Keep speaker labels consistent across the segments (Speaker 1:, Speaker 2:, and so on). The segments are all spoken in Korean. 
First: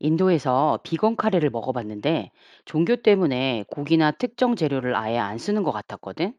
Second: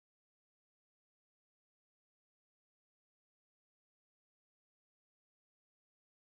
Speaker 1: 인도에서 비건 카레를 먹어봤는데 종교 때문에 고기나 특정 재료를 아예 안 쓰는 것 같았거든?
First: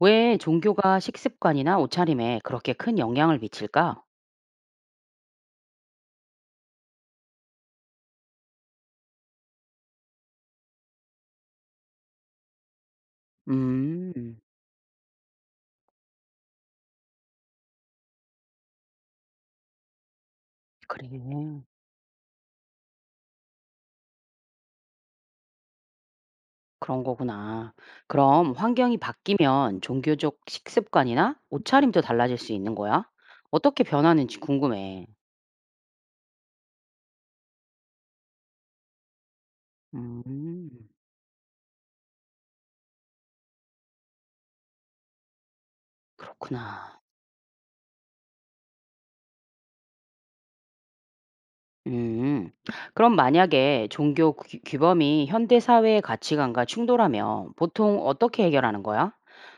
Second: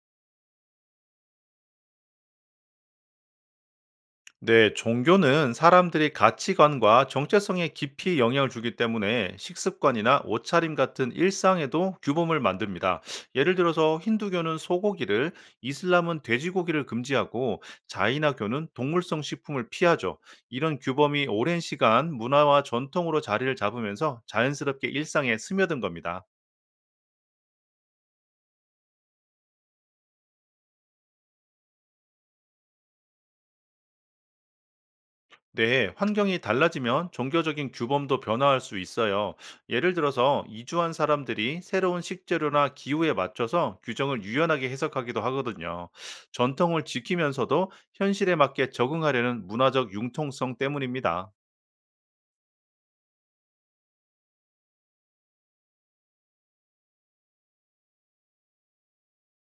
Speaker 1: 왜 종교가 식습관이나 옷차림에 그렇게 큰 영향을 미칠까?
Speaker 2: 네, 종교는 사람들이 가치관과 정체성에 깊이 영향을 주기 때문에 식습관이나 옷차림 같은 일상에도 규범을 만듭니다. 예를 들어서
Speaker 1: 음,
Speaker 2: 힌두교는 소고기를, 이슬람은 돼지고기를 금지하고 자이나교는 동물성 식품을 피하죠. 이런
Speaker 1: 그래.
Speaker 2: 규범이 오랜 시간 문화와 전통으로 자리를 잡으면서 자연스럽게 일상에 스며든 겁니다.
Speaker 1: 그런 거구나. 그럼 환경이 바뀌면 종교적 식습관이나 옷차림도 달라질 수 있는 거야? 어떻게 변하는지 궁금해.
Speaker 2: 네, 환경이 달라지면 종교적인 규범도 변화할 수 있어요. 예를 들어서
Speaker 1: 음,
Speaker 2: 이주한 사람들이 새로운 식재료나 기후에 맞춰서 규정을 유연하게 해석하기도 하거든요. 전통을
Speaker 1: 그렇구나.
Speaker 2: 지키면서도 현실에 맞게 적응하려는 문화적 융통성 때문입니다.
Speaker 1: 음. 그럼 만약에 종교 규범이 현대 사회의 가치관과 충돌하면 보통 어떻게 해결하는 거야?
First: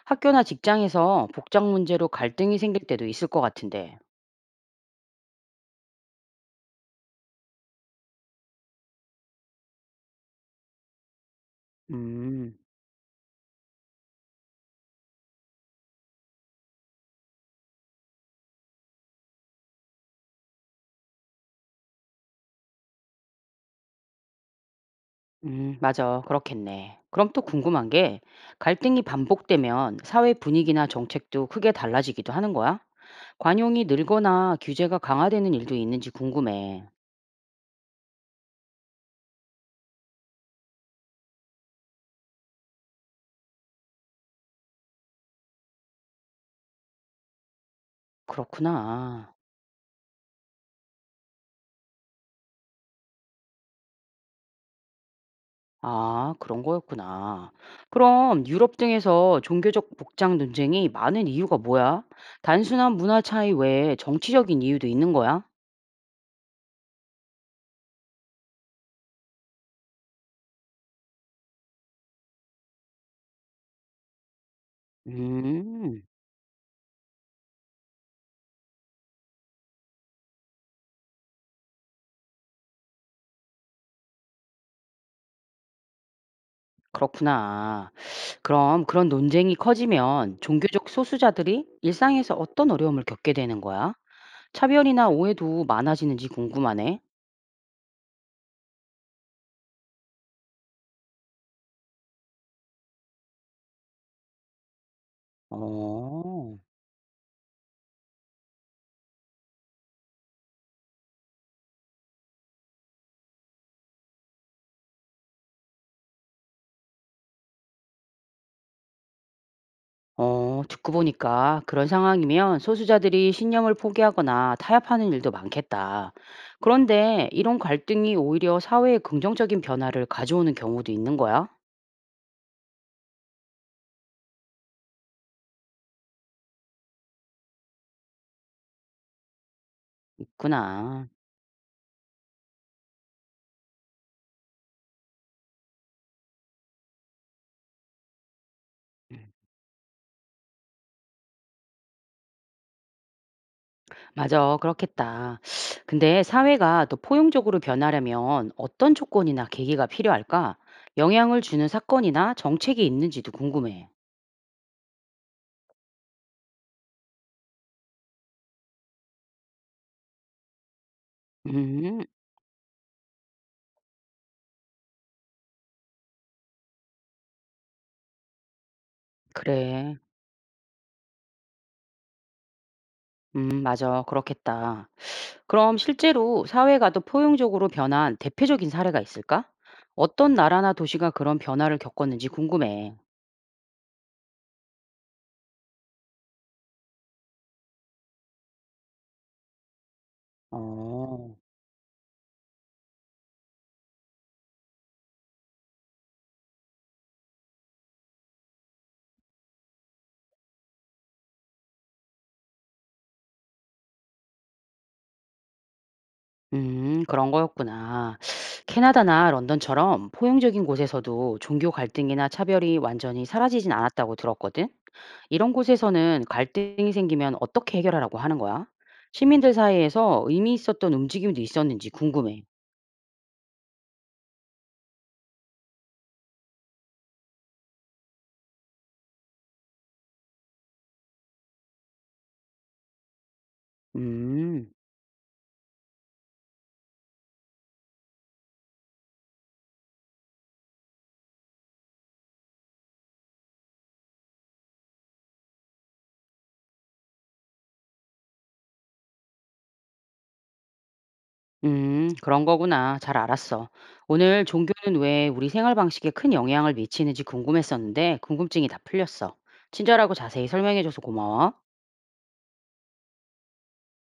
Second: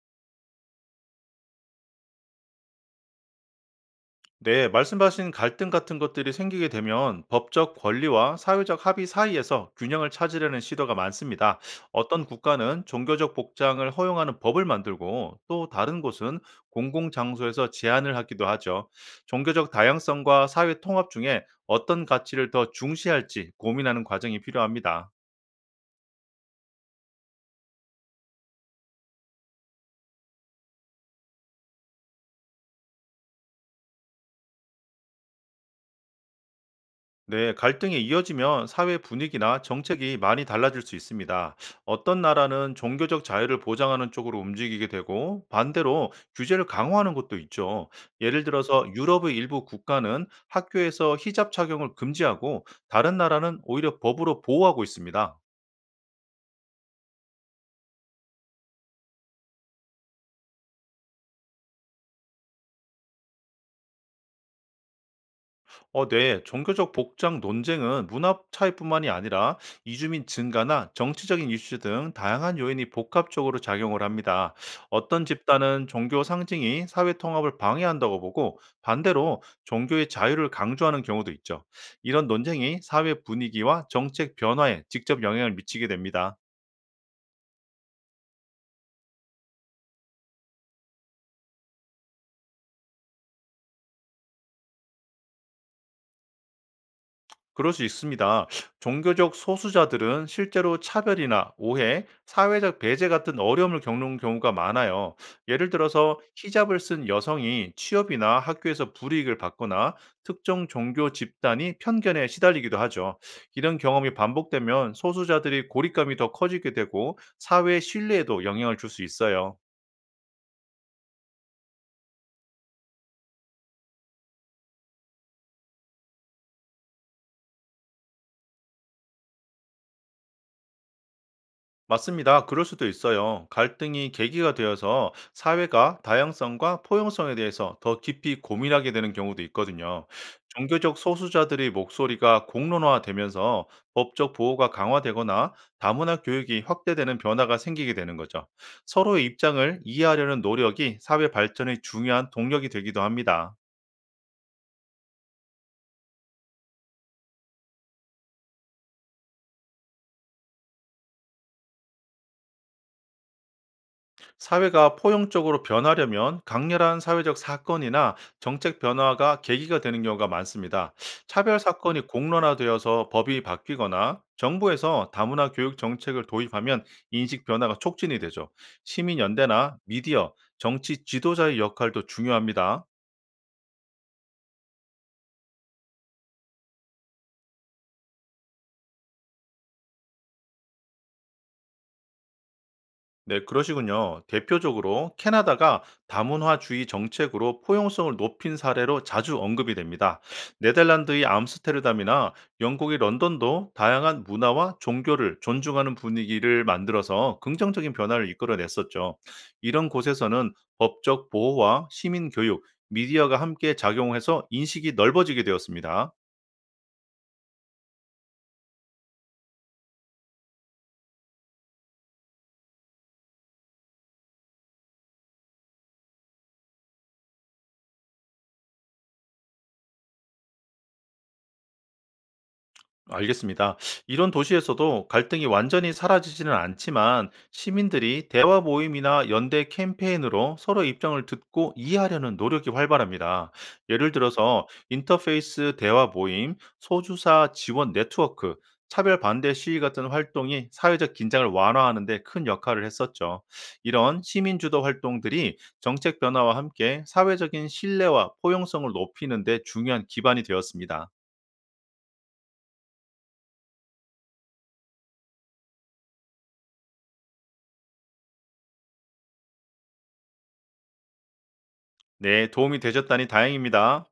Speaker 1: 학교나 직장에서 복장 문제로 갈등이 생길 때도 있을 것 같은데.
Speaker 2: 네, 말씀하신 갈등 같은 것들이 생기게 되면 법적 권리와 사회적 합의 사이에서 균형을 찾으려는 시도가 많습니다. 어떤
Speaker 1: 음,
Speaker 2: 국가는 종교적 복장을 허용하는 법을 만들고 또 다른 곳은 공공장소에서 제한을 하기도 하죠. 종교적 다양성과 사회 통합 중에 어떤 가치를 더 중시할지 고민하는 과정이 필요합니다.
Speaker 1: 맞아. 그렇겠네. 그럼 또 궁금한 게 갈등이 반복되면 사회 분위기나 정책도 크게 달라지기도 하는 거야? 관용이 늘거나 규제가 강화되는 일도 있는지 궁금해.
Speaker 2: 네, 갈등이 이어지면 사회 분위기나 정책이 많이 달라질 수 있습니다. 어떤 나라는 종교적 자유를 보장하는 쪽으로 움직이게 되고 반대로 규제를 강화하는 것도 있죠. 예를 들어서
Speaker 1: 그렇구나.
Speaker 2: 유럽의 일부 국가는 학교에서 히잡 착용을 금지하고 다른 나라는 오히려 법으로 보호하고 있습니다.
Speaker 1: 아, 그런 거였구나. 그럼 유럽 등에서 종교적 복장 논쟁이 많은 이유가 뭐야? 단순한 문화 차이 외에 정치적인 이유도 있는 거야?
Speaker 2: 어, 네. 종교적 복장 논쟁은 문화 차이뿐만이 아니라 이주민 증가나 정치적인 이슈 등 다양한 요인이 복합적으로 작용을 합니다. 어떤 집단은
Speaker 1: 음,
Speaker 2: 종교 상징이 사회 통합을 방해한다고 보고 반대로 종교의 자유를 강조하는 경우도 있죠. 이런 논쟁이 사회 분위기와 정책 변화에 직접 영향을 미치게 됩니다.
Speaker 1: 그렇구나. 그럼 그런 논쟁이 커지면 종교적 소수자들이 일상에서 어떤 어려움을 겪게 되는 거야? 차별이나 오해도 많아지는지 궁금하네.
Speaker 2: 그럴 수 있습니다. 종교적 소수자들은 실제로 차별이나 오해, 사회적 배제 같은 어려움을 겪는 경우가 많아요. 예를 들어서
Speaker 1: 어.
Speaker 2: 히잡을 쓴 여성이 취업이나 학교에서 불이익을 받거나 특정 종교 집단이 편견에 시달리기도 하죠. 이런 경험이 반복되면 소수자들이 고립감이 더 커지게 되고 사회 신뢰에도 영향을 줄 수 있어요.
Speaker 1: 어, 듣고 보니까 그런 상황이면 소수자들이 신념을 포기하거나 타협하는 일도 많겠다. 그런데 이런 갈등이 오히려 사회에 긍정적인 변화를 가져오는 경우도 있는 거야?
Speaker 2: 맞습니다. 그럴 수도 있어요. 갈등이 계기가 되어서 사회가 다양성과 포용성에 대해서 더 깊이 고민하게 되는 경우도 있거든요. 종교적
Speaker 1: 있구나.
Speaker 2: 소수자들의 목소리가 공론화되면서 법적 보호가 강화되거나 다문화 교육이 확대되는 변화가 생기게 되는 거죠.
Speaker 1: 음.
Speaker 2: 서로의 입장을 이해하려는 노력이 사회 발전의 중요한 동력이 되기도 합니다.
Speaker 1: 맞아, 그렇겠다. 근데 사회가 더 포용적으로 변하려면 어떤 조건이나 계기가 필요할까? 영향을 주는 사건이나 정책이 있는지도 궁금해.
Speaker 2: 사회가 포용적으로 변하려면 강렬한 사회적 사건이나 정책 변화가 계기가 되는 경우가 많습니다. 차별
Speaker 1: 음,
Speaker 2: 사건이 공론화되어서 법이 바뀌거나 정부에서 다문화 교육 정책을 도입하면 인식 변화가 촉진이 되죠. 시민연대나
Speaker 1: 그래.
Speaker 2: 미디어, 정치 지도자의 역할도 중요합니다.
Speaker 1: 맞아. 그렇겠다. 그럼 실제로 사회가 더 포용적으로 변한 대표적인 사례가 있을까? 어떤 나라나 도시가 그런 변화를 겪었는지 궁금해.
Speaker 2: 네, 그러시군요. 대표적으로 캐나다가 다문화주의 정책으로 포용성을 높인 사례로 자주 언급이 됩니다. 네덜란드의
Speaker 1: 어,
Speaker 2: 암스테르담이나 영국의 런던도 다양한 문화와 종교를 존중하는 분위기를 만들어서 긍정적인 변화를 이끌어냈었죠. 이런 곳에서는 법적 보호와 시민 교육, 미디어가 함께 작용해서 인식이 넓어지게 되었습니다.
Speaker 1: 그런 거였구나. 캐나다나 런던처럼 포용적인 곳에서도 종교 갈등이나 차별이 완전히 사라지진 않았다고 들었거든. 이런 곳에서는 갈등이 생기면 어떻게 해결하라고 하는 거야? 시민들 사이에서 의미 있었던 움직임도 있었는지 궁금해.
Speaker 2: 알겠습니다. 이런 도시에서도 갈등이 완전히 사라지지는 않지만 시민들이 대화 모임이나 연대 캠페인으로 서로 입장을 듣고 이해하려는 노력이 활발합니다. 예를 들어서
Speaker 1: 음.
Speaker 2: 인터페이스 대화 모임, 소주사 지원 네트워크, 차별 반대 시위 같은 활동이 사회적 긴장을 완화하는 데 큰 역할을 했었죠. 이런 시민 주도 활동들이 정책 변화와 함께 사회적인 신뢰와 포용성을 높이는 데 중요한 기반이 되었습니다.
Speaker 1: 그런 거구나. 잘 알았어. 오늘 종교는 왜 우리 생활 방식에 큰 영향을 미치는지 궁금했었는데, 궁금증이 다 풀렸어. 친절하고 자세히 설명해줘서 고마워.
Speaker 2: 네, 도움이 되셨다니 다행입니다.